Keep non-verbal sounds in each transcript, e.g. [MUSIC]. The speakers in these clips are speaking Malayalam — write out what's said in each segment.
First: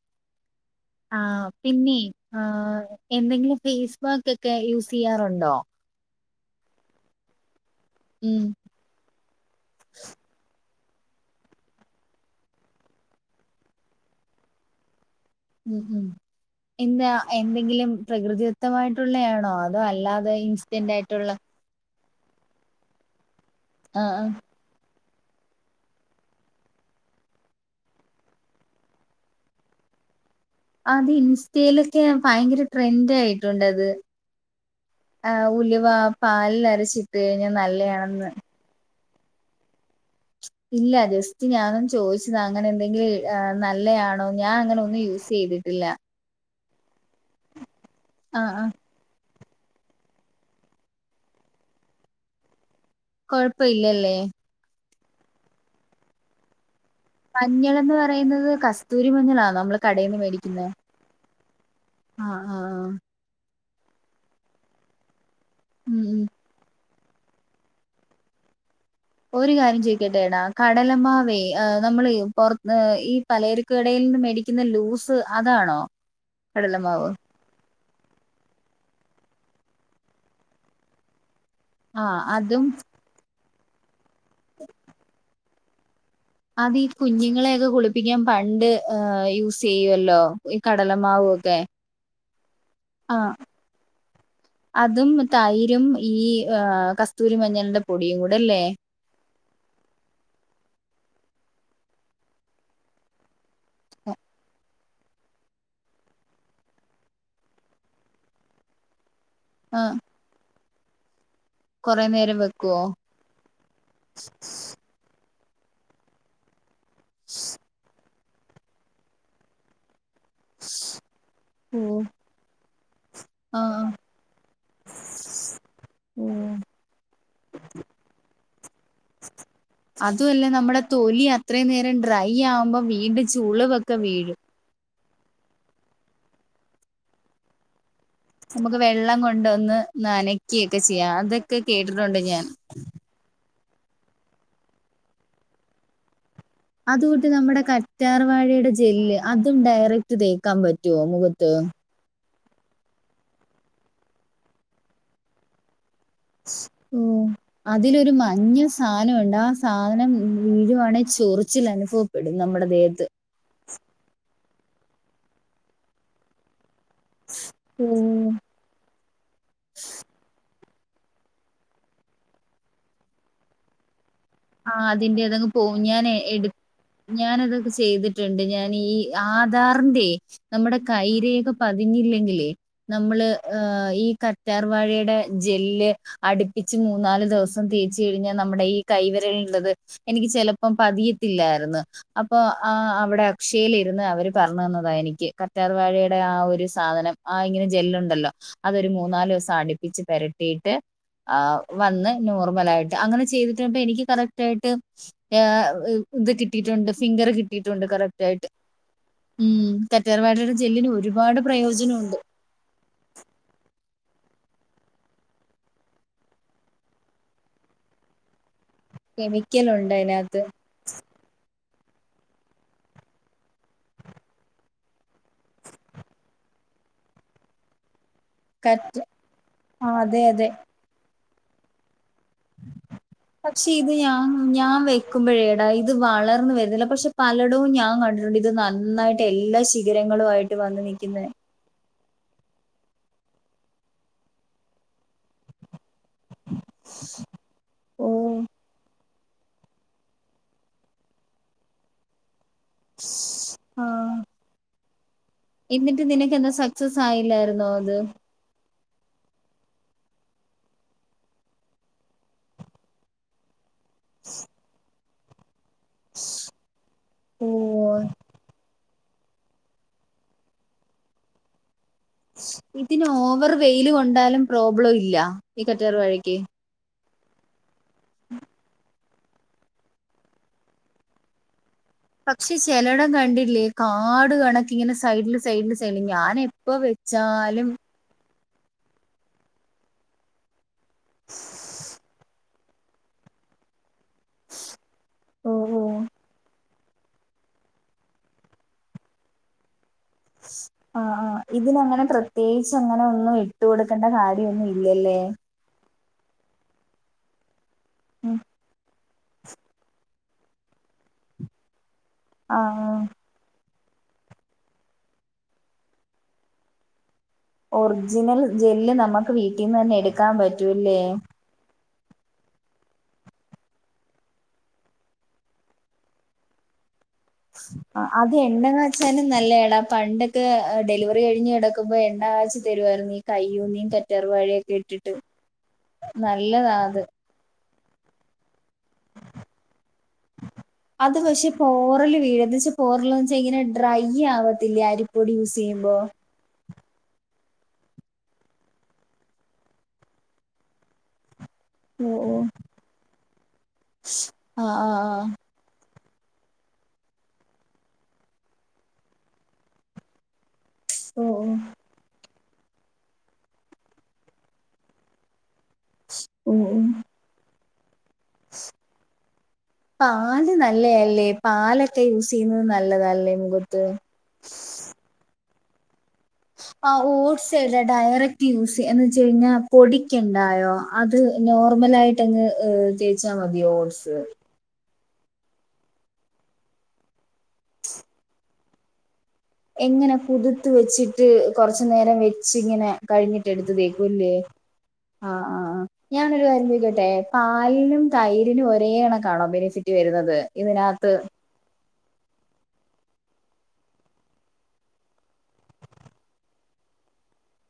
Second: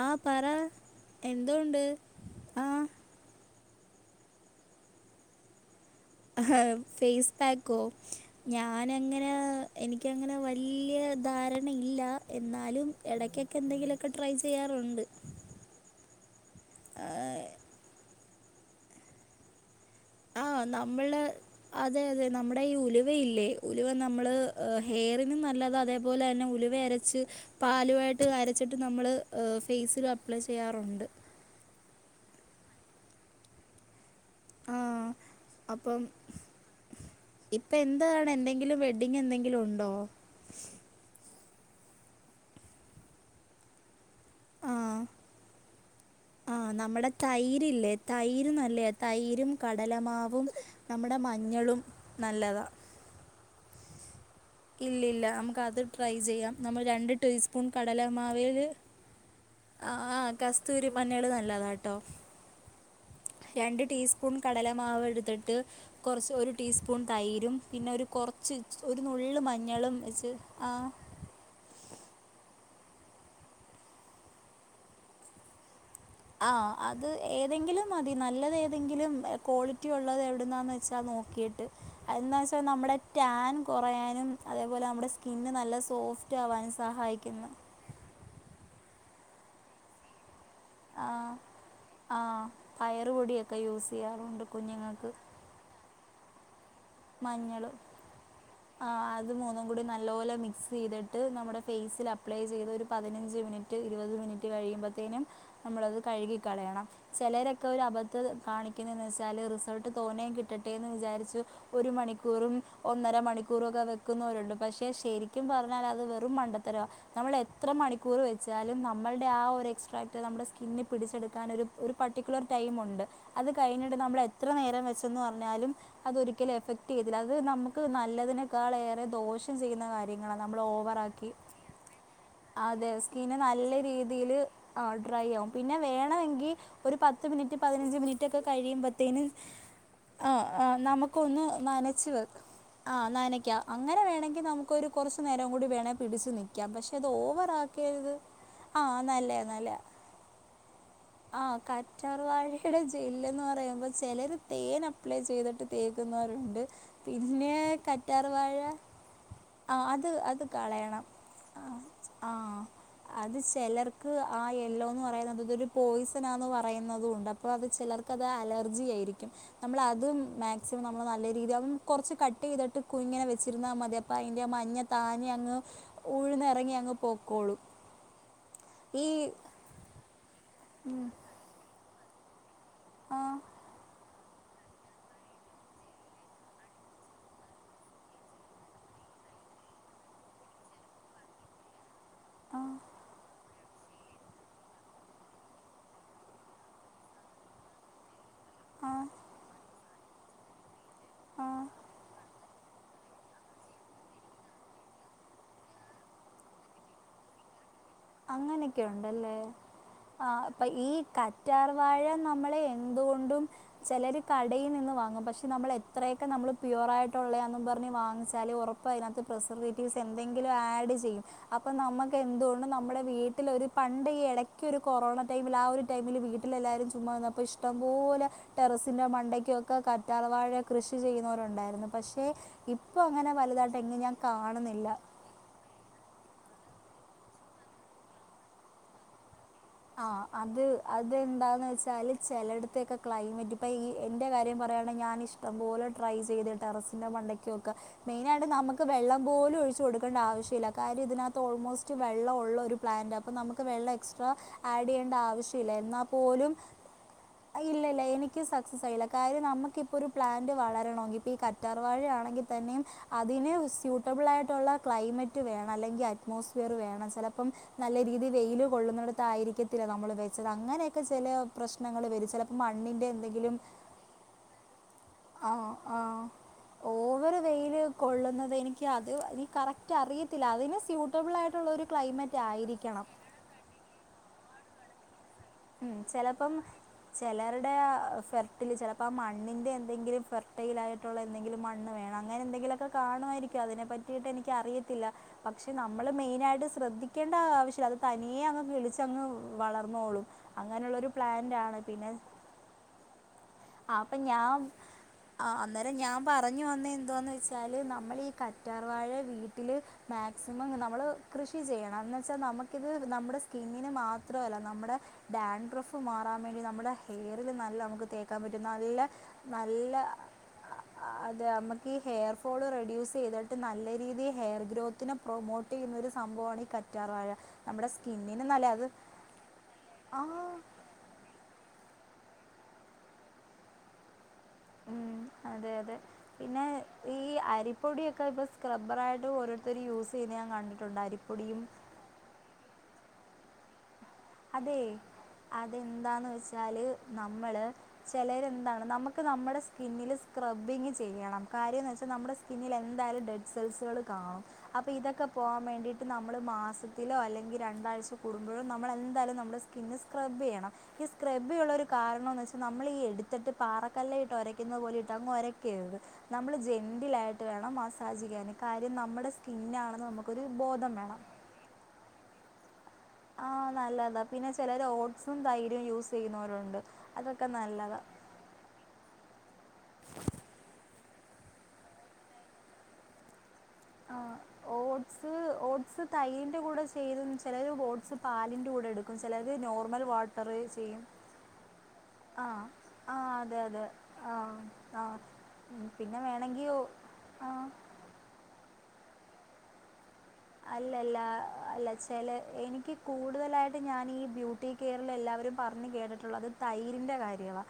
ആ പറ ആഹ് എന്തുണ്ട് പിന്നെ ആ ആഹ് എന്തെങ്കിലും ഫേസ് പാക്ക് ഒക്കെ യൂസ് ചെയ്യാറുണ്ടോ ഹാ ഫേസ് പാക്കോ ങ്ങാ ഉം ഞാനങ്ങനേ എനിക്കങ്ങനെ വല്ല്യ ധാരണയില്ല എന്നാലും. ഇടയ്ക്കൊക്കെ എന്തെങ്കിലുമൊക്കെ ട്രൈ ചെയ്യാറുണ്ട് ഉ ഉ ആ, എന്താ എന്തെങ്കിലും പ്രകൃതി ദത്തമായിട്ടുള്ളതാണോ അതോ അല്ലാതെ ആ ഇൻസ്റ്റന്റ് നമ്മള് ആയിട്ടുള്ള അതെ അതെ നമ്മുടെ ഈ ഉലുവയില്ലേ ഉലുവ ആഹ് ആഹ് നമ്മള് ഹെയറിനും നല്ലത അതേപോലെ തന്നെ ഉലുവ അരച്ച് പാലുവായിട്ട് അരച്ചിട്ട് നമ്മള് ഫേസിൽ അ അപ്പ്ളേ ചെയ്യറോ അത് ഇൻസ്റ്റയിലൊക്കെ ഭയങ്കര ട്രെൻഡ് ആയിട്ടുണ്ട്ത് ആ ആഹ് ഉലുവ അപ്പം പാലിൽരച്ചിട്ട കഴിഞ്ഞാ നല്ലയാണെന്ന് എങ്കിലും വെ ഇടിങ്ങ എന്തെങ്കിലും ഉണ്ടോ ഇല്ല ജസ്റ്റ് ഞാനൊന്ന് ചോദിച്ചതാ അങ്ങനെ എന്തെങ്കിലും നല്ലയാാ ആണോ ഞാൻ അങ്ങനെ ഒന്നും യൂസ് ചെയ്തിട്ടില്ല ആഹ് നമ്മടെ തൈരില്ലേ തൈര് ആഹ് ആഹ് നല്ലയ. തൈരും കടലമാവും നമ്മുടെ മഞ്ഞളും നല്ലതാ കൊഴപ്പ ഇല്ലല്ലേ ഇല്ലില്ല നമുക്ക് അത് ട്രൈ ചെയ്യാം നമ്മൾ രണ്ട് ടീസ്പൂൺ മഞ്ഞളെന്ന് പറയുന്നത് കടലമാവേൽ കസ്തൂരി മഞ്ഞളാണോ നമ്മള് ആ കടേന്ന് ആ മേടിക്കുന്നെ? കസ്തൂരി മഞ്ഞൾ നല്ലതാണ് കേട്ടോ ആഹ് ആഹ് ആഹ് രണ്ട് ടീ സ്പൂൺ കടല മാവെടുത്തിട്ട് ഉം ഉം കൊർച്ച് ഒരു ടീസ്പൂൺ തൈരും പിന്നെ ഒരു കൊറച്ച് ഒരു നുള്ള് മഞ്ഞളും വെച്ച് ആഹ് മാവേ ആഹ് നമ്മള് ഈ പൊറത്ത് ഈ പലരക്ക് കടയിൽ നിന്ന് മേടിക്കുന്ന ലൂസ് അതാണോ ആ അത് കടലമാവ് ഏതെങ്കിലും മതി നല്ലതേതെങ്കിലും ക്വാളിറ്റി ഉള്ളതെവിടുന്നാന്ന് വെച്ചാ നോക്കീട്ട്. ആഹ് അന്താെച്ചാൽ അതും നമ്മുടെ ടാൻ കുറയാനും അതേപോലെ നമ്മുടെ സ്കിന്ന് നല്ല സോഫ് അതീ കുഞ്ഞുങ്ങളെയൊക്കെ കുളിപ്പിക്കാൻ പണ്ട് യൂസ് ചെയ്യുവല്ലോ ഈ ആ കടലമാവൊക്കെ ആ പയറ് ആഹ് പൊടിയൊക്കെ യൂസ് ചെയ്യാറുണ്ട് കുഞ്ഞുങ്ങൾക്ക് അതും. തൈരും ഈ ആ കസ്തൂരി മഞ്ഞൾ മഞ്ഞളിന്റെ പൊടിയും കൂടല്ലേ അത് മൂന്നും കൂടി നല്ലപോലെ മിക്സ് ചെയ്തിട്ട് നമ്മുടെ ഫേസിൽ അപ്ലൈ ചെയ്തത് ഒരു പതിനഞ്ച് മിനിറ്റ് ഇരുപത് മിനിറ്റ് കഴിയുമ്പോഴത്തേനും നമ്മളത് കഴുകിക്കളയണം ചെലരൊക്കെ ഒരു അബദ്ധം കാണിക്ക ക്കിന്ന്നെച്ചാല് റിസൾട്ട് ആഹ് തോനേംകിട്ടട്ടെന്ന് വിചാരിച്ചു. ഒരു കൊറെ നേരം മണിക്കൂറും വെക്കുവോ ഒന്നര മണിക്കൂറൊക്കെ വെക്കുന്നവരുണ്ട് പക്ഷെ ശരിക്കും പറഞ്ഞാൽ അത് വെറും മണ്ടത്ത എത്ത നമ്മൾ എത്ര മണിക്കൂർ വെച്ചാലും നമ്മളുടെ ആ ഒരു എക്സ്ട്രാ മറ്റെ നമ്മുടെ സ്കിന്നി പിടിച്ചെടുക്കാൻ ഒരു ഒരു ഓഹ് പർട്ടിക്കുലർ ടൈമൊണ്ട് അത് ആഹ് കഴിഞ്ഞിട്ട് നമ്മൾ എത്ര നേരം വെച്ചെന്ന് പറഞ്ഞാലും അതൊരു ഒരിക്കലും ഓഹ് എഫക്ട് ചെയ്യത്തില്ല അത് ഇല്ല എഫക്റ്റ് ചെയ്യത്തില്ല നമുക്ക് നല്ലതിനെക്കാളേറെ ദോഷം ചെയ്യുന്ന കാര്യങ്ങളാ അതുമല്ല നമ്മൾ നമ്മുടെ തൊലി ഓവറാക്കി അത്രയും നേരം ഡ്രൈ ആവുമ്പോ അതെ വീണ്ടും സ്കിന് നല്ല ചുളിവൊക്കെ വീഴും രീതിയില് ആ ഡ്രൈ ആവും പിന്നെ വേണമെങ്കിൽ ഒരു പത്ത് മിനിറ്റ് പതിനഞ്ച് മിനിറ്റ് ഒക്കെ നമുക്ക് വെള്ളം കഴിയുമ്പത്തേനും കൊണ്ടൊന്ന് ആ ആ നനയ്ക്കുകയൊക്കെ ചെയ്യാം നമുക്കൊന്ന് അതൊക്കെ നനച്ച് കേട്ടിട്ടുണ്ട് വെക്കാം ഞാൻ ആ നനയ്ക്കാ അങ്ങനെ വേണങ്കി നമുക്ക് ഒരു കൊറച്ച് നേരം കൂടി വേണേ പിടിച്ചു നി പക്ഷെ അത് അതുകൂട്ട് ഓവർ നമ്മുടെ ആക്കരുത് കറ്റാർ വാഴയുടെ ആഹ് ജെല്ല് നല്ല അതും നല്ല ഡയറക്റ്റ് തേക്കാൻ പറ്റുവോ മുഖത്ത് ആഹ് റ്റാർവാഴെടെ ജെല്ലന്ന് പറയുമ്പോൾ ചിലര് തേൻ അപ്ലൈ ചെയ്തിട്ട് തേ ഓ അതിലൊരു കറ്റാർവാഴ മഞ്ഞ സാധനമുണ്ട് ആ ആഹ് അത് സാധനം അത് വീഴുവാണെ കളയണം ചോറിച്ചിൽ ആഹ് അനുഭവപ്പെടും ആഹ് നമ്മുടെ ദേഹത്ത് അത് ചെലർക്ക് ആ യെല്ലോ എന്ന് പറയുന്നത്തൊരു പോയിസൺാന്ന് പറയുന്നതും ഉണ്ട് അപ്പോ അത് ചിലർക്ക് അത് അലർജി ആയിരിക്കും നമ്മൾ അത് മാ മാക്സിമം നമ്മൾ നല്ല രീതി കുറച്ച് കട്ട് ചെയ്തിട്ട് കു ഇങ്ങനെ വച്ചിരുന്ന മതി അപ്പോ അയിന്റെ മഞ്ഞ ആഹ് അതിന്റെ താനെ തങ്ങ് അങ്ങ് പോവും ഞാനേ എട് ഉഴുന്നെറങ്ങി അങ്ങ് പൊക്കോളും ഞാനതൊകെ ചെയ്തിട്ടുണ്ട് ഞാനീ ഈ ആഹ്. ദാറിന്റെ നമ്മുടെ ഉം കൈരേഖ പതിഞ്ഞില്ലെങ്കിലെ നമ്മള് ആഹ് ഈ ക റ്റാർ വഴയുടെ ജെല്ല് അടുപ്പിച്ച് മൂന്നാല് ദിവസം തേച്ച് കഴിഞ്ഞ നമ്മുടെ ഈ കൈവെ ത് ഇള്ളത് എനിക്ക് ചെലപ്പം പതിയത്തില്ലായിരുന്നു അപ്പൊ ആ ആഹ് അവിടെ ക്ഷേലിരുന്ന് അവര് പർഞ്ഞന്നതാ എനിക്ക് കറ്റാർവാഴെടെ ആ ഒരു സാധനം ആ ഇങ്ങനെ ജെല്ല്ണ്ടല്ലോ. അതൊരു ആ മൂന്നാല് ദിവസം ആ ച്ച് പെരട്ടീട്ട് ആ ആഹ് വന്ന് നോർമലായിട്ട് അങ്ങനെ ചെയ്തിട്ടണ്ടനിക്ക്. കറക്റ്റ് ആയിട്ട് ഇത് കിട്ടിയിട്ടുണ്ട് ഫിംഗർ കിട്ടിയിട്ടുണ്ട് കറക്റ്റ് ആയിട്ട് അങ്ങനെയൊക്കെ ഒണ്ടല്ലേ ഉം ആ കറ്റാർവാഴയുടെ അപ്പൊ ഈ ജെല്ലിന് ഒരുപാട് കറ്റാർവാഴ പ്രയോജനമുണ്ട് നമ്മളെ എന്തുകൊണ്ടും ചെലര് കടയിൽ നിന്ന് വാങ്ങും പക്ഷെ നമ്മൾ എത്രയൊക്കെ നമ്മള് പ്യുവർ ആയിട്ടൊള്ളയാന്നും പറഞ്ഞ് വാങ്ങിച്ചല് ഒറപ്പ പ്പയ്നാത്ത് കെമിക്കലുണ്ട് പ്രിസർവേറ്റീവ്സ് അതിനകത്ത് എന്തെങ്കിലും ആഡ് ചെയ്യും അപ്പ നമ്മക്കെന്തോണ്ട് ന നമ്മുടെ വീട്ടിലൊരു പണ്ട് ഈ എടയ്ക്ക് ഒരു കൊറോണ ടൈമിൽ ആ ഒരു ടൈമില് വീട്ടിലെല്ലാവരും ചുമ്മാ വന്നപ്പോ ഇഷ് ടംപോലെ. കറ്റ ടെറസിന്റെ മണ്ടയ്ക്കൊക്കെ ആ അതെ അതെ കറ്റാർവാഴ കൃഷി ചെയ്യുന്നവരുണ്ടായിരുന്നു പക്ഷെ ഇപ്പോൾ അങ്ങനെ വലുതായിട്ട് എങ്ങും ഞാൻ കാണുന്നില്ല മ്പോഴേടാ ഇത് വളർന്നു വരുന്നില്ല പക്ഷെ പലടവും ഞാൻ കണ്ടിട്ടുണ്ട് ഇത് നന്നായിട്ട് എല്ലാം ആ അത് അതെന്താന്ന് വെച്ചാല് ചിലയിടത്തയൊക്കെ ക്ലൈമറ്റ് ഇപ്പൾ ഈ എൻ്റെ കാര്യംയയാണെങ്ക ഞാനിഷ്ടം ഇഷ്ടം പോലെ ട്രൈ ചെയ്ത് ടെറസിന്റെ മണ്ടക്ക് വെക്കാം ഓ മെയിനായിട്ട് നമുക്ക് വെള്ളം പോലും ഒഴിച്ചു കൊടുക്ക നനക്കേണ്ട ആവശ്യമില്ല കാര്യം ഇതിനകത്ത് ഓൾമോസ്റ്റ് വെള്ളം ഉള്ളൊരു പ്ലാന്റാ അപ്പൊ നമുക്ക് വെള്ളം ആഹ് എക്സ്ട്രാ ആഡ് ചെയ്യുണ്ട ആവശ്യല്ല എന്നാ എന്നിട്ട് നിനക്ക് എന്താ പോലും സക്സസ് ആയില്ലായിരുന്നോ അത് ഇല്ലല്ല എനിക്ക് ക്ക് സക്സസ് ആയില്ല കാര്യം നമുക്കിപ്പോൾ ഒരു പ്ലാന്റ് വളരണമങ്കിൽ ഇപ്പോൾ ഈ കറ്റാർവാഴ ആണെങ്കിൽ തന്നെയും അതിന് സ്യൂട്ടബിൾ ആയിട്ടുള്ള ക്ലൈമറ്റ് വേണം അല്ലെങ്കിൽ അറ്റ്മോസ്ഫിയർ വേണം ഓ ചിലപ്പോം നല്ല രീതി വെയില് കൊള്ളുന്നിടത്തായിരിക്കത്തില്ല നമ്മള് വെച്ചത് അങ്ങനെയൊക്കെ ചെല പ്രശ്നങ്ങൾ വരും. ചിലപ്പോൾ ഇതിന് മണ്ണിൻ്റെ ഓവർ എന്തെങ്കിലും വെയില് കൊണ്ടാലും പ്രോബ്ലം ഇല്ല ഈ കറ്റാർ വാഴക്ക് ഓവറ് വെയിൽ കൊള്ളുന്നത് എനിക്ക് അത് എ കറക്റ്റ് അറിയത്തില്ല അതിന് സ്യൂട്ടബിൾ ആയിട്ടുള്ളൊരു പക്ഷെ ചെലടം കണ്ടില്ലേ കാട് കണക്കിങ്ങനെ സൈഡിൽ ഉം ചെലപ്പം ചെലരുടെ ഫെർ ഇതിൽ ചിലപ്പോൾ മണ്ണിൻ്റെ എന്തങ്കിലും ഫെർടൈൽ ആയിട്ടുള്ള എന്തെങ്കിലും മണ്ണ് വേണം അങ്ങനെ എന്തെങ്കിലൊക്കെ കാണുമായിരിക്കും അതിനെ പറ്റിയിട്ട് എനിക്കറിയില്ല ഓ പക്ഷെ ഓ നമ്മള് മെയിനയിട്ട് ശ്രദ്ധിക്ക ക്കേണ്ടാ ആവശ്യല്ല അത് തനിയേ അങ്ങ് കിളിച്ചങ്ങ് വളർന്നോളും. ആ അങ്ങനെയുള്ളൊരു ആ പ്ലാന്റ് ആണ് ഇതിനങ്ങനെ പിന്നെ പ്രത്യേകിച്ച് അങ്ങനെ ഒന്നും ഇട്ട് കൊടുക്കേണ്ട കാര്യമൊന്നുംല്ലല്ലേ ആഹ് അന്നേരം ഞാൻ പറഞ്ഞു വന്ന എന്തോന്ന് വെച്ചാല് നമ്മൾ ഈ കറ്റാർവാഴ വീട്ടില് മാക്സിമം നമ്മൾ കൃഷി ചെയ്യണം എന്ന്ന് വെച്ചാൽ നമുക്കിത് ആഹ് നമ്മുടെ ഇങ്ങിനെ മാത്രമല്ല നമ്മുടെ ഡാൻട്രഫ് മാറാൻ വേണ്ടി നമ്മുടെ ഹെയറിൽ നല്ലതാ നമുക്ക് ഒറിജിനൽ തേക്കാൻ പറ്റും ജെല്ല് നല്ല നമുക്ക് വീട്ടീന്ന് നല്ല തന്നെ എടുക്കാൻ പറ്റൂല്ലേ ങ്ങാ ഇത് നമുക്ക് ഈ ഹെയർ ഫോള് റെഡ്യൂസ് ചെയ്തിട്ട് നല്ല രീതിയിൽ ഹെയർ ഗ്രോത്തിനെ പ്രൊമോ യുന്ന ഒരു സംഭവമാണ് ഈ കറ്റാർ വാഴ ആ അത് എണ്ന്നച്ചാലും നല്ലേടാ പണ്ടൊക്കെ ആ ഡെലിവറി കഴിഞ്ഞു എട നക്കുമ്പോ എണ്ണഴച്ചു തരുവായി നീ കയ്യൂന്നീ കറ്റാറ് വഴെ ഉം അതെയതെ പിന്നെ അത് ഈ അരി പൊടിയൊക്കെ ഇപ്പോ സ്ക്ബറായിട്ട് ഓരോരുത്തർ യൂസെയ്യന്നത് ഞാൻ കണ്ടിട്ടുണ്ട് അരിപ്പൊടിയും.. പോറൽ വീഴദിച്ച് പോറലോന്ന് വെച്ചാ ഇങ്ങനെ ഡ്രൈ ആവത്തില്ലേ അരിപ്പോടി യൂസ് ചെയ്യുമ്പോ ന്ന് വെച്ചാൽ നമ്മള് ചെലരെന്താണ് നമക്ക് നമ്മടെ സ്കിന്നില് സ്ക്രബ്ബിങ് ചെയ്യണം. കാര്യമന്ന് വെച്ചാൽ ഓ നമ്മുടെ ഓ സ്കിന്നിൽ എന്താലും ഡഡ് സെൽസ്സുകൾ കാണും ആഹ് അപ്പോൾ ആഹ് ഇതൊക്കെ ആഹ് പോകാൻ വേണ്ടിയി നമ്മള് മാസത്തിലോ അല്ലെങ്കി രണ്ടാഴ്ചോ കൂടുമ്പോഴോ നമ്മൾെന്തായാലും നമ്മുടെ സ്കിന്ന് സ്ക്രബ് യ്യണം ഈ ഓ സ്ക്രബ്ബയുള്ള കാരണംന്ന് വെച്ചാൽ നമ്മൾ ഈ എടുത്തിട്ട് പാറക്കല്ലയിട്ട് ഒരക്കുന്നത് പോലെട്ട് അങ് ഒര ത് നമ്മൾ ഓ ഓ ഓ ജെന്റിലായിട്ട് വേണം മസ്സാജ് ചെയ്യ കാര്യം നമ്മുടെ സ്കിന്നാണെന്ന് നമുക്കൊരു പാല് ബോധം വേണം നല്ലയല്ലേ പാലൊക്കെ യൂസ് ചെയ്യുന്നത് നല്ലാതല്ലേ ആഹ് നല്ലതാ പിന്നെ ചെലര് ഓട്സും തൈരും യൂസ് ചെയ്യുന്നവരുണ്ട് ആ അതൊക്കെ ഓട്സ് ഏതാ നല്ലതാ. ഡയറക്റ്റ് യൂസ് എന്ന് വെച്ച കഴിഞ്ഞാ പൊടിക്കണ്ടായോ അത് നോർമലായിട്ട് അങ്ങ് എ ച്ചാ മതിയോ ഓട്സ് ആഹ് ഓട്സ് ഓട്സ് തൈരിൻ്റെ കൂടെ ചേരും. ചിലര് ഓട്സ് പാലിൻ്റെ കൂടെടു എങ്ങനെ പുതുത്ത് വെച്ചിട്ട് കൊറച്ച നേരം ആഹ് വെച്ച്ങ്ങനെ ആഹ് കഴിഞ്ഞിട്ട് അതെ എടുത്ത് അതെ തേക്കൂല്ലേ. ആഹ് ആഹ് ആ പിന്നെ ഞാനൊരു വേണെങ്കി കാര്യം ചോയ്ക്കട്ടെ ആഹ് പായലും, തൈരിന് ഒരേ കണക്കാണോ ബെനിഫിറ്റ് വരുന്നത്. ഇതിനകത്ത് അല്ലല്ല അല്ലച്ചേൽ എനിക്ക് കൂടുതലായിട്ട് ഞാൻ ഈ ബ്യൂട്ടി കെയറിൽ എല്ലാവരും പറഞ്ഞ് കേട്ടിട്ടുള്ളത് തൈരിന്റെ കാര്യവാ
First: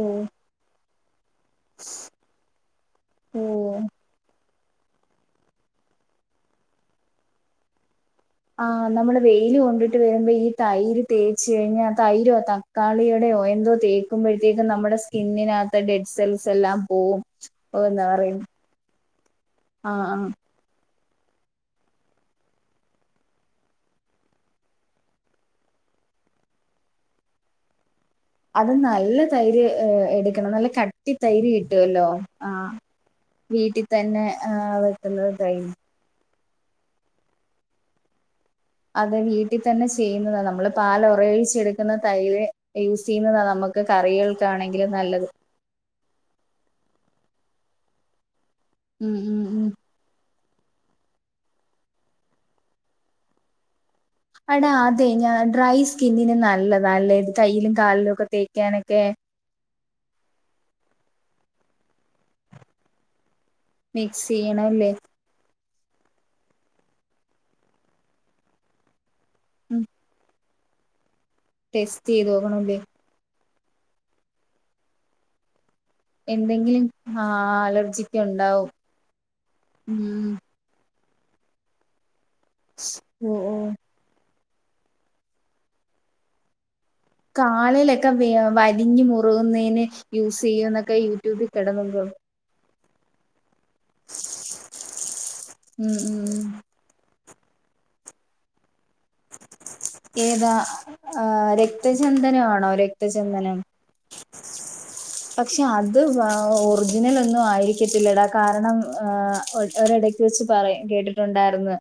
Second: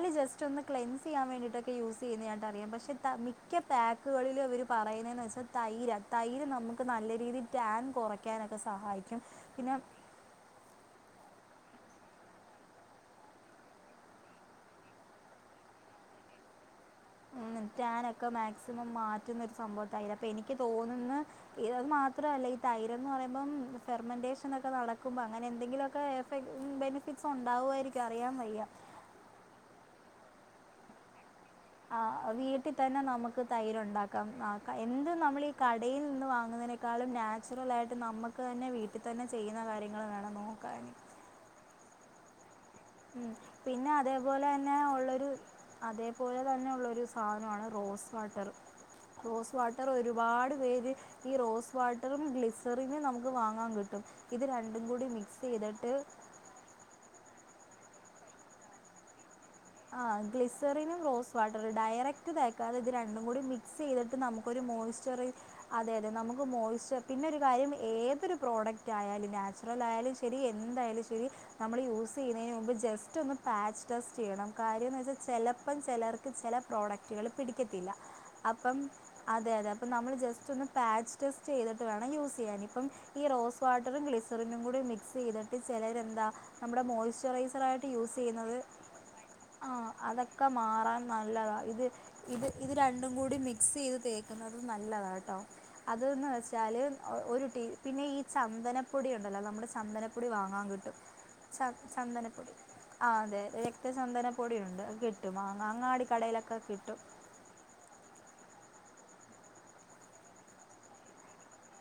ഓ ജസ്റ്റ് ഒന്ന്.. ക്ലെൻസ് ചെയ്യാൻ വേണ്ടിട്ടൊക്കെ യൂസ് ചെയ്യുന്നതായിട്ട അറിയാം പക്ഷേ ഓ മിക്ക പാക്കുകളിൽ അവർ പറയുന്നതെന്ന് വെച്ചാൽ തൈര തൈര് നമുക്ക് നല്ല രീതിയിൽ ടാൻ കുറയ്ക്കും. ആഹ് നമ്മള് വെയില് കൊണ്ടിട്ട് വരുമ്പോ ഈ തൈര് തേച്ച് കഴിഞ്ഞാ ആ തൈരോ തക്കാളിയുടെയോ എന്തോ തേക്കുമ്പോഴത്തേക്കും നമ്മുടെ സ്കിന്നിനകത്ത് ഡെഡ് സെൽസ് എല്ലാം പോവും ഉം ഓ എന്താ റ്റാനൊക്കെ പറയും മാക്സിമം മാറ്റുന്നൊ ഒരു ആഹ് സംഭവത്തായില്ല ആഹ് അപ്പൊ എനിക്ക് തോന്നുന്ന ഇ അത് മാത്രല്ല ഈ തൈരൻ എന്ന് പറയുമ്പോം ഫെർമെന്റേഷൻ ഒക്കെ നടക്കുമ്പോ അങ്ങനെ എന്തെങ്കിലുക്കെ ബെനിഫിറ്റ്സ് ഉണ്ടാവായിരിക്കും അറിയാപ അത് നല്ല തൈര് എടുക്കണം നല്ല കട്ടി തൈര് ആ കിട്ടുവല്ലോ വീട്ടിതന്നെ നമുക്ക് തൈരു വീട്ടിൽ തന്നെ ണ്ടാക്കാം. ആ എന്ത് വെക്കുന്നത് നമ്മള് ഈ തൈര് കടയിൽ നിന്ന് വാങ്ങുന്നതിനെക്ക ക്കാളും നാച്ചുറലായിട്ട് നമ്മ [UNINTELLIGIBLE] അതെ വീട്ടിതന്നെ ചെയ്യുന്നത നമ്മള് പാല ഉറയിച്ചെടുക്കുന്ന തൈര് ഉം. യൂസ്യ്യുന്നതാ നമുക്ക് പിന്നെ അതേപോലെ തന്നെ കറികൾക്കാണെങ്കിലും നല്ലത് ഉള്ളൊരു അതേപോലെ തന്നെള്ളോരു സാനാണ് റോസ് വാട്ടർ ഉം ഉം റോസ് ഉം വാട്ടർ ർ ഒരുപാട് പേര് ഈ റോസ് വാട്ടറും ഗ്ലിസറിനും നമുക്ക് വാങ്ങാൻ കിട്ടും ഇത് അടാ രണ്ടും അതെ കൂടി ഞാൻ മിക്സ് ഡ്രൈ ചെയ്തിട്ട് സ്കിന്നിന് നല്ലതാലെ കയ്യിലും കാലിലും ഒക്കെ തേക്കാനൊക്കെ ആഹ് ഗ്ലിസറിനും റോസ് വാട്ടർ ഡയറക്ട് തേക്കാതെ ഇത് രണ്ടും കൂടി മി സ് ചെയ്തിട്ട് മിക്സ് നമുക്കൊരു ചെയ്യണല്ലേ മോയ്സ്റ്ററി അതെ അതെ നമുക്ക് മോയ്സ്ചർ പിന്നെ ഒരു കാര്യം ഏതൊരു പ്രോഡക്റ്റ് ആയാലും. നാച്ചുറൽ ഉം ആയാലും ശരി എന്തായാലും ശരി നമ്മൾ ടെസ്റ്റ് ചെയ്ത് യൂസെയ്യുന്നതിന് മുൻ്പ് നോക്കണല്ലേ ജസ്റ്റ് റ്റൊന്ന് പാച്ച് ടെസ്റ്റ് ചെയ്യണം കാര്യന്ന് വെച്ചാൽ ചെലപ്പം ചെലർ ക്ക് ചെല എന്തെങ്കിലും പ്രോഡക്റ്റുകൾ ആഹ് പിടിക്കത്തില്ല. അലർജിക്ക് ഉണ്ടാവും അപ്പം അതെയതെ അപ്പം നമ്മൾ ഉം ജസ്റ്റ് ഒന്ന് പാച്ച്ടെസ്റ്റ്‌ ചെയ്തിട്ട് വേണം യൂസ് ചെയ്യാൻ ഇപ്പം ഈ ഓ ഓ റോസ് വാട്ടറും ഗി ഗ്ലീസറിനും കൂടി മിക്സ് ചെയ്തിട്ട് ചിലരെ എന്താ നമ്മുടെ മോസ് കാലിലൊക്കെ വലിഞ് മുറുകുന്നതിന് ആഹ് യൂസ് അതൊക്കെ ചെയ്യും എന്നൊക്കെ മാറാൻ യൂട്യൂബിൽ നല്ലതാ കിടന്ന ഇത് ഇത് ഇത് രണ്ടും കൂടി മിക്സ് ചെയ്ത് തേക്കുന്നത് നല്ലതാണ് കേട്ടോ ഉം അതെന്ന് ഉം വെച്ചാൽ അഹ് ഒരു ടി പിന്നെ ഈ ചന്തനം പൊടിണ്ടല്ലോ നമ്മള് ചന്ദനപ്പൊടി ഏതാ വാങ്ങാൻ കിട്ടും ച ചന്ദനപ്പൊടി രക്തചന്ദനമാണോ ആ അതെ രക്തചന്ദനം രക്തചന്തന പൊടിയുണ്ട് കിട്ടും പക്ഷെ അത് അങ്ങാടിക്കടയിലൊക്കെ കിട്ടും ഒറിജിനൽ ഒന്നും ആയിരിക്കത്തില്ലടാ. കാരണം ഏഹ് ഒരടക്ക് വച്ച് പറ കേട്ടിട്ട ണ്ടായിരുന്നു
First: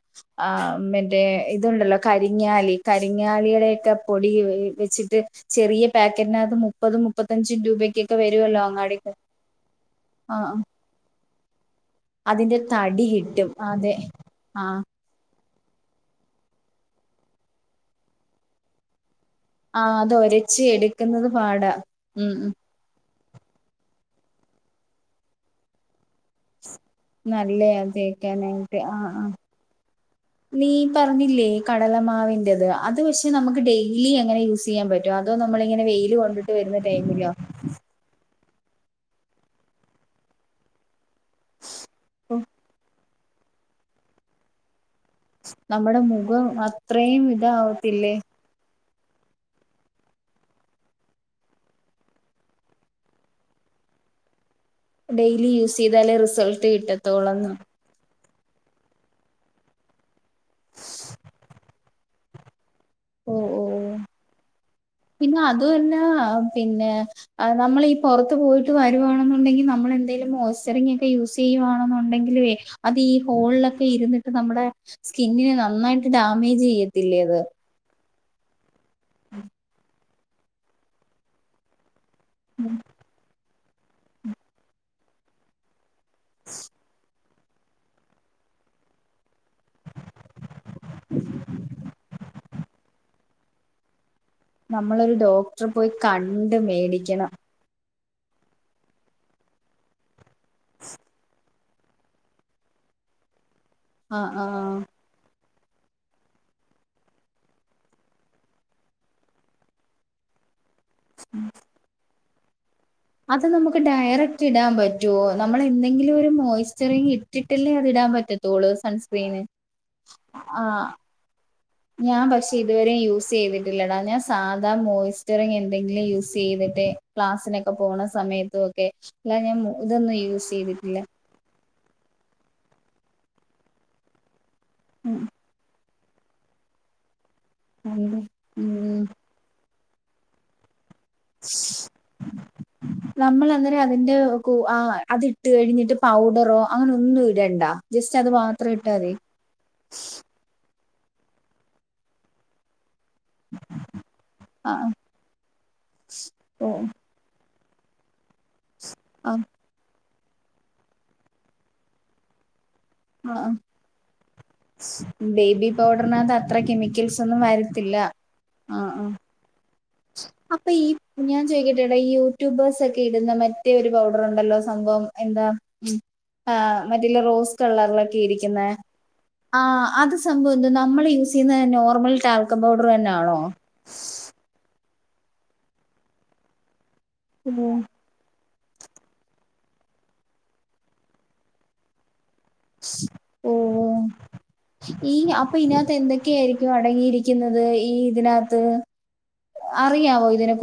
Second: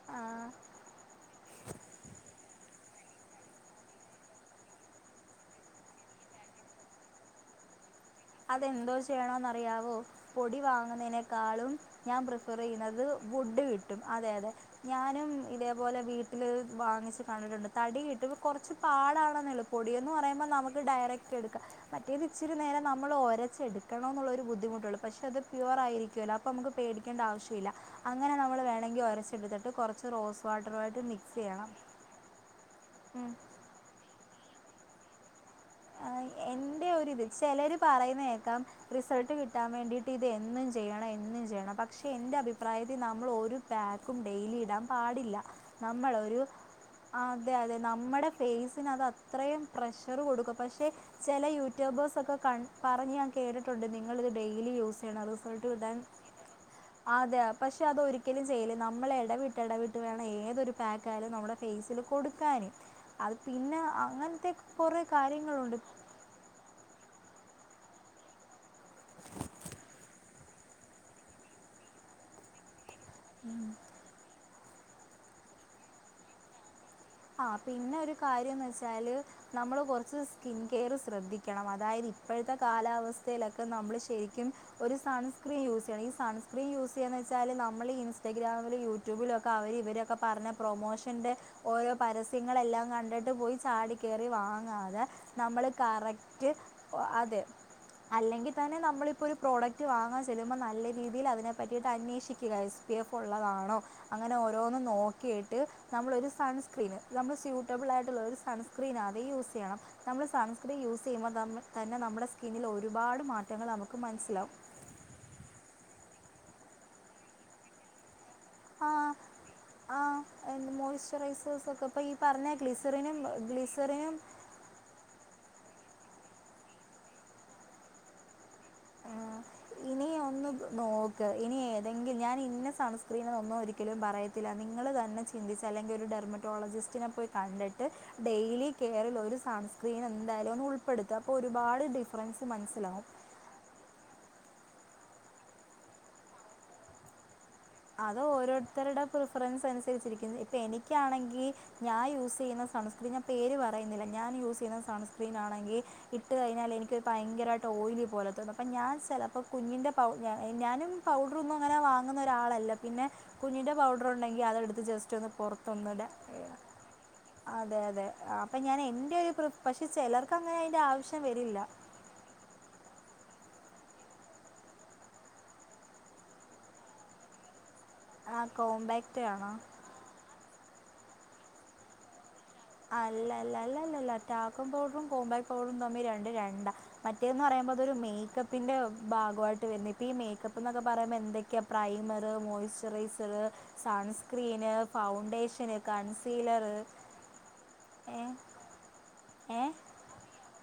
ആ ആഹ് മറ്റേ ഇതുണ്ടല്ലോ കരിങ്ങാലി കരിങ്ങാലിയുടൊക്കെ പൊടി വെച്ചിട്ട് ചെറിയ പാക്കറ്റിനക മുപ്പത മുപ്പത്തഞ്ചും രൂപക്ക അതെന്തോ ചെയ്യണന്നറിയാവോ ആ പൊടി വാങ്ങുന്നതിനേക്കാളും ഞാൻ പ്രിഫർ അതിന്റെ ചെയ്യുന്നത് തടി കിട്ടും വുഡ് കിട്ടും അതെ അതെ ആ ഞാനും ഇതേപോലെ വീട്ടില് വാങ്ങിച്ച് കണ്ടിട്ടുണ്ട് തടി കിട്ട്ൾ കുറച്ച് പാടാണെന്ന്ള.. ആഹ് പൊടിയന്ന് അത് പറയുമ്പോ ഒരച്ച് നമുക്ക് എടുക്കുന്നത് ഡയറക്ട് എടുക്കാം പാടാ മറ്റേത് ഉം ഉം ഇച്ചിരി നേര നമ്മൾ ഒഓരച്ചെടുക്കണം എന്നുള്ള ഒരു ബുദ്ധിമുട്ടുള്ളൂ പക്ഷെ അത് പ്യുവർ ആയിരിക്കുല്ല അപ്പോൾ നമുക്ക് പേടിക്കേണ്ട ആവശ്യമില്ല നല്ലയാ അങ്ങനെ നമ്മൾ തേക്കാനായിട്ട് വേണമെങ്കിൽ ആഹ് ആഹ് ഒരച്ചെടുത്തിട്ട് കുറച്ച് റോസ് വാട്ടറുയിട്ട് മിക്സ് ചെയ്യണം കടലമാവിൻന്റെറത് അത് ഇത് പക്ഷെ നമുക്ക് ഡെയിലി അങ്ങനെ യൂസ് ചെയ്യാൻ പറ്റോ അതോ നമ്മളിങ്ങനെ വെയില് കൊണ്ടിട്ട് വരുന്ന ടൈമിലോ പറയുന്നേക്കാം റിസൾട്ട് കിട്ടാൻ വേണ്ടിട്ട് ഇത് എന്നും ചെയ്യണം എ ഒന്നും ചെയ്യണം പക്ഷെ എന്റെ അഭിപ്രായത്തിൽ നമ്മൾ ഒരു പാക്കും ഡെയിലി ഇടാൻ പാടി ല്ല നമ്മുടെ നമ്മളൊരു മുഖം അത്രയും അതെ അതെ ഇതാവത്തില്ലേ നമ്മുടെ.. ഫൈസിന് അത് അത്രയും പ്രഷർ കൊടുക്കും. പക്ഷെ ചെല യൂട്യൂബേഴ്സൊക്കെ ക പറഞ്ഞ് ഞാൻ കേട്ടിട്ടുണ്ട് നിങ്ങളിത് daily use [UNINTELLIGIBLE] daily result use കിട്ടാൻ ചെയ്താലേ റിസൾട്ട് അതെ കിട്ടത്തോളന്ന് പക്ഷ അതൊരിക്കലും ചെയുല്ല. നമ്മൾ എടവിട്ട് എടവിട്ട് വേണം ഏതൊരു പാക്കായാലും നമ്മുടെ ഫേയ്സിലും, കൊടുക്കാന് അത് ഓ ഓ പിന്നെ അങ്ങനത്തെ കൊറേ കാര്യങ്ങ [UNINTELLIGIBLE] പിന്നെ ആഹ് നമ്മള് ഈ പൊറത്ത് പോയിട്ട് വരുവാണെന്നുണ്ടെങ്കിൽ നമ്മൾന്തെലും മോയ്സ്ചറിംഗ് ഒക്കെ യൂസ് ചെയ്യവാണെന്നുണ്ടെങ്കിലേ അത് ഈ ഹോളിലൊക്കെ ഇരുന്നിട്ട് നമ്മുടെ സ്കിന്നിനെ നന്നായിട്ട് ഡാമേജ് ചെയ്യത്തില്ലേ ഇത്. ആ പിന്നെ ഒരു കാര്യംന്ന്ച്ചാല് നമ്മൾ കുറച്ച് സ്കിൻ കെയറ് ശ്രദ്ധിക്കണം അതായ പ്പോഴത്തെ കാലാവസ്ഥയിലൊക്കെ നമ്മള് ശരിക്കും ഒരു സൺ സ്ക്രീ യൂസ് ചെയ്യണം. ഈ സൺസ്ക്രിൻ യൂസ് ചെയ്യാന്ന് വച്ചാൽ നമ്മ ഇൻസ്റ്റഗ്രാംമില് യൂട്യു യൂട്യൂബിലൊക്കെ അവര് ഇവരൊക്കെ പറഞ്ഞ പ്രൊമോഷന്റെ ഓരോ പരസ്യങ്ങളെല്ലാം കണ്ടിട്ട് പോയി ചാടി, കേറി വാങ്ങാതെ നമ്മളൊരു ഡോക്ടറെ നമ്മള് പോയി കറക്റ്റ് കണ്ട് മേടിക്കണം അതെ. അല്ലെങ്കി തന്നെ നമ്മളിപ്പോ ഒരു പ്രോഡക്റ്റ് വാങ്ങാൻ ചെല്ലുമ്പോ നല്ല രീതിയിൽ അതിനെ പറ്റിയിട്ട് അന്വേഷിക്കുക എസ് പി എഫ് ഉള്ളതാണോ. ആഹ് അങ്ങനെ ഓരോന്ന് ആഹ് നോക്കിയിട്ട് നമ്മളൊരു സ് സൺസ്ക്രീന് നമ്മൾ സ്യൂട്ടബിൾ ആയിട്ടുള്ള ഒരു സൺസ്ക്രിൻ അതെ യൂസ് ചെയ്യണം. നമ്മൾ സൺസ്ക്രീൻ യൂസ്, ചെയുമ്പ തന്നെ നമ്മുടെ സ്കിന്നിൽ ഒരുപാട് മാറ്റങ്ങൾ നമുക്ക് മനസ്സിലാവും റ്റൊ നമ്മള് എന്തെങ്കിലും ഒരു മോയ്സ്റ്ററിങ്ങ് ഇട്ടിട്ടല്ലേ അത് ഇടാൻ പറ്റത്തൊ തോള് ആ സൺസ്ക്രീന് ആഹ് റൈസസ് ഞാൻ പക്ഷെ ഇതുവരെ യൂസ് ചെയ്തിട്ടില്ലടാ ഗ്ലിസറിനും ഞാൻ സാധാ മോയിസ്‌ റ്ററിങ്ങ് എന്തെങ്കിലും യൂസ് ചെയ്തിട്ടെ, ക്ലാസിനൊക്കെ പോണ സമയത്ത്, ‌ ക്കെ ആഹ് ഞാൻ ഇനി ഇതൊന്നും ഒന്ന് യൂസ് ചെയ്തിട്ടില്ല നോക്ക് ഇനി ഏതെങ്കിലും ഞാൻ ഇന്ന സൺസ്ക്രീനെന്നും ഒരിക്കലും പറയത്തില്ല നിങ്ങൾ ഉം തന്നെ ചിന്തിച്ച അല്ലെങ്കി ഒരു ഡെർമറ്റോളജിസ്റ്റിനെ പോയി കണ്ടിട്ട് ഉം ഡെയിലി ഉം കെയറിൽ ഒരു സൺസ്ക്രീൻ എന്തായാലുംന്ന് ഉൾപ്പെടുത്ത അപ്പോ ഒരുപാട് ഡിഫറൻസ് മനസ്സിലാാവും. നമ്മൾ അന്നേരം അതിന്റെ ആ അതിട്ട് കഴിഞ്ഞിട്ട് പൗഡറോ അങ്ങനെ ഒന്നും ഇടണ്ട ജസ്റ്റ് അത് മാത്രം ഇട്ടാ ഓരോരുത്തരുടെ മതി പ്രിഫറൻസ് അനുസരിച്ചിരിക്കുന്നു. ഇപ്പൊ എനി ക്കാണെങ്കി ഞാൻ യൂസ്യ്യുന്ന സൺസ്ക്രിൻ പേര് പറയുന്നില്ല. ഞാൻ ആ യൂസെയ്യുന്ന സൺസ്ക്രീൻ ആണെങ്കി ഇട്ട് ഓ കഴിഞ്ഞാലെനിക്ക് ഭയങ്കരമായിട്ട് ഓയിലി പോലെ തന്ന അപ്പൾ ഞൻ ആ ചിലപ്പോൾ കുഞ്ഞിൻ്റെ [UNINTELLIGIBLE] ഞാനും പൗഡറൊന്നും അങ്ങനെ വാങ്ങുന്ന ഒരാളല്ല പിന്നെ ആ ആ. കുഞ്ഞിൻ്റെ പൗഡർ ഉണ്ടെങ്കിൽ അതെടുത്ത് ജസ്റ്റ് ഒന്ന് ബേബി പുറത്തൊന്നില്ല പൗഡറിനകത്ത് അത്ര കെമിക്കൽസ് ഒന്നും അതെ വരത്തില്ല അതെ അപ്പൊ ഞാൻ ആ ആ എന്റെ ഒരു പക്ഷെ ചിലർക്ക് അങ്ങനെ അപ്പൊ അതിന്റെ ഈ ആവശ്യം ഞാൻ വരില്ല ചോദിക്കട്ടെടാ യൂട്യൂബേഴ്സ് ഒക്കെ ഇടുന്ന മറ്റേ ഒരു പൗഡർണ്ടല്ലോ സംഭവം എന്താ? ആഹ് മറ്റേ ഇല്ല റോസ് കളറിലൊക്കെ ആ ഇരിക്കുന്നെ കോമ്പാക്റ്റ് ആണോ ആ അത് സംഭവം എന്ത നമ്മൾ യൂസ് ചെയ്യുന്നത് നോർമൽ ആൽക്കോ പൗഡർ അല്ല തന്നാണോ അല്ല അല്ല അല്ലല്ല ടാൽക്കം പൗഡറും കോംമ്പാക്റ്റ് പൗഡറും തമ്മി രണ്ട് രണ്ടാ, മറ്റേന്ന് ഉം പറയുമ്പോ അതൊരു മേക്കപ്പ് പിന്റെ ഭാഗമായിട്ട് വരുന്നത്. ഇപ്പൊ ഈ മേക്കപ്പ് എന്നൊക്കെ പറയുമ്പോ എന്തൊക്കെയാ പ്രൈമർ മോയിസ് മയ്സ്ചറൈസർ ഓഹ് സൺസ്ക്രീന് ഈ ഫൗണ്ടേഷന് കൺസീലറ് ക്കുന്നത് ഈ ഇതിനകത്ത് ഏ അറിയാവോ ഇതിനെക്കുറി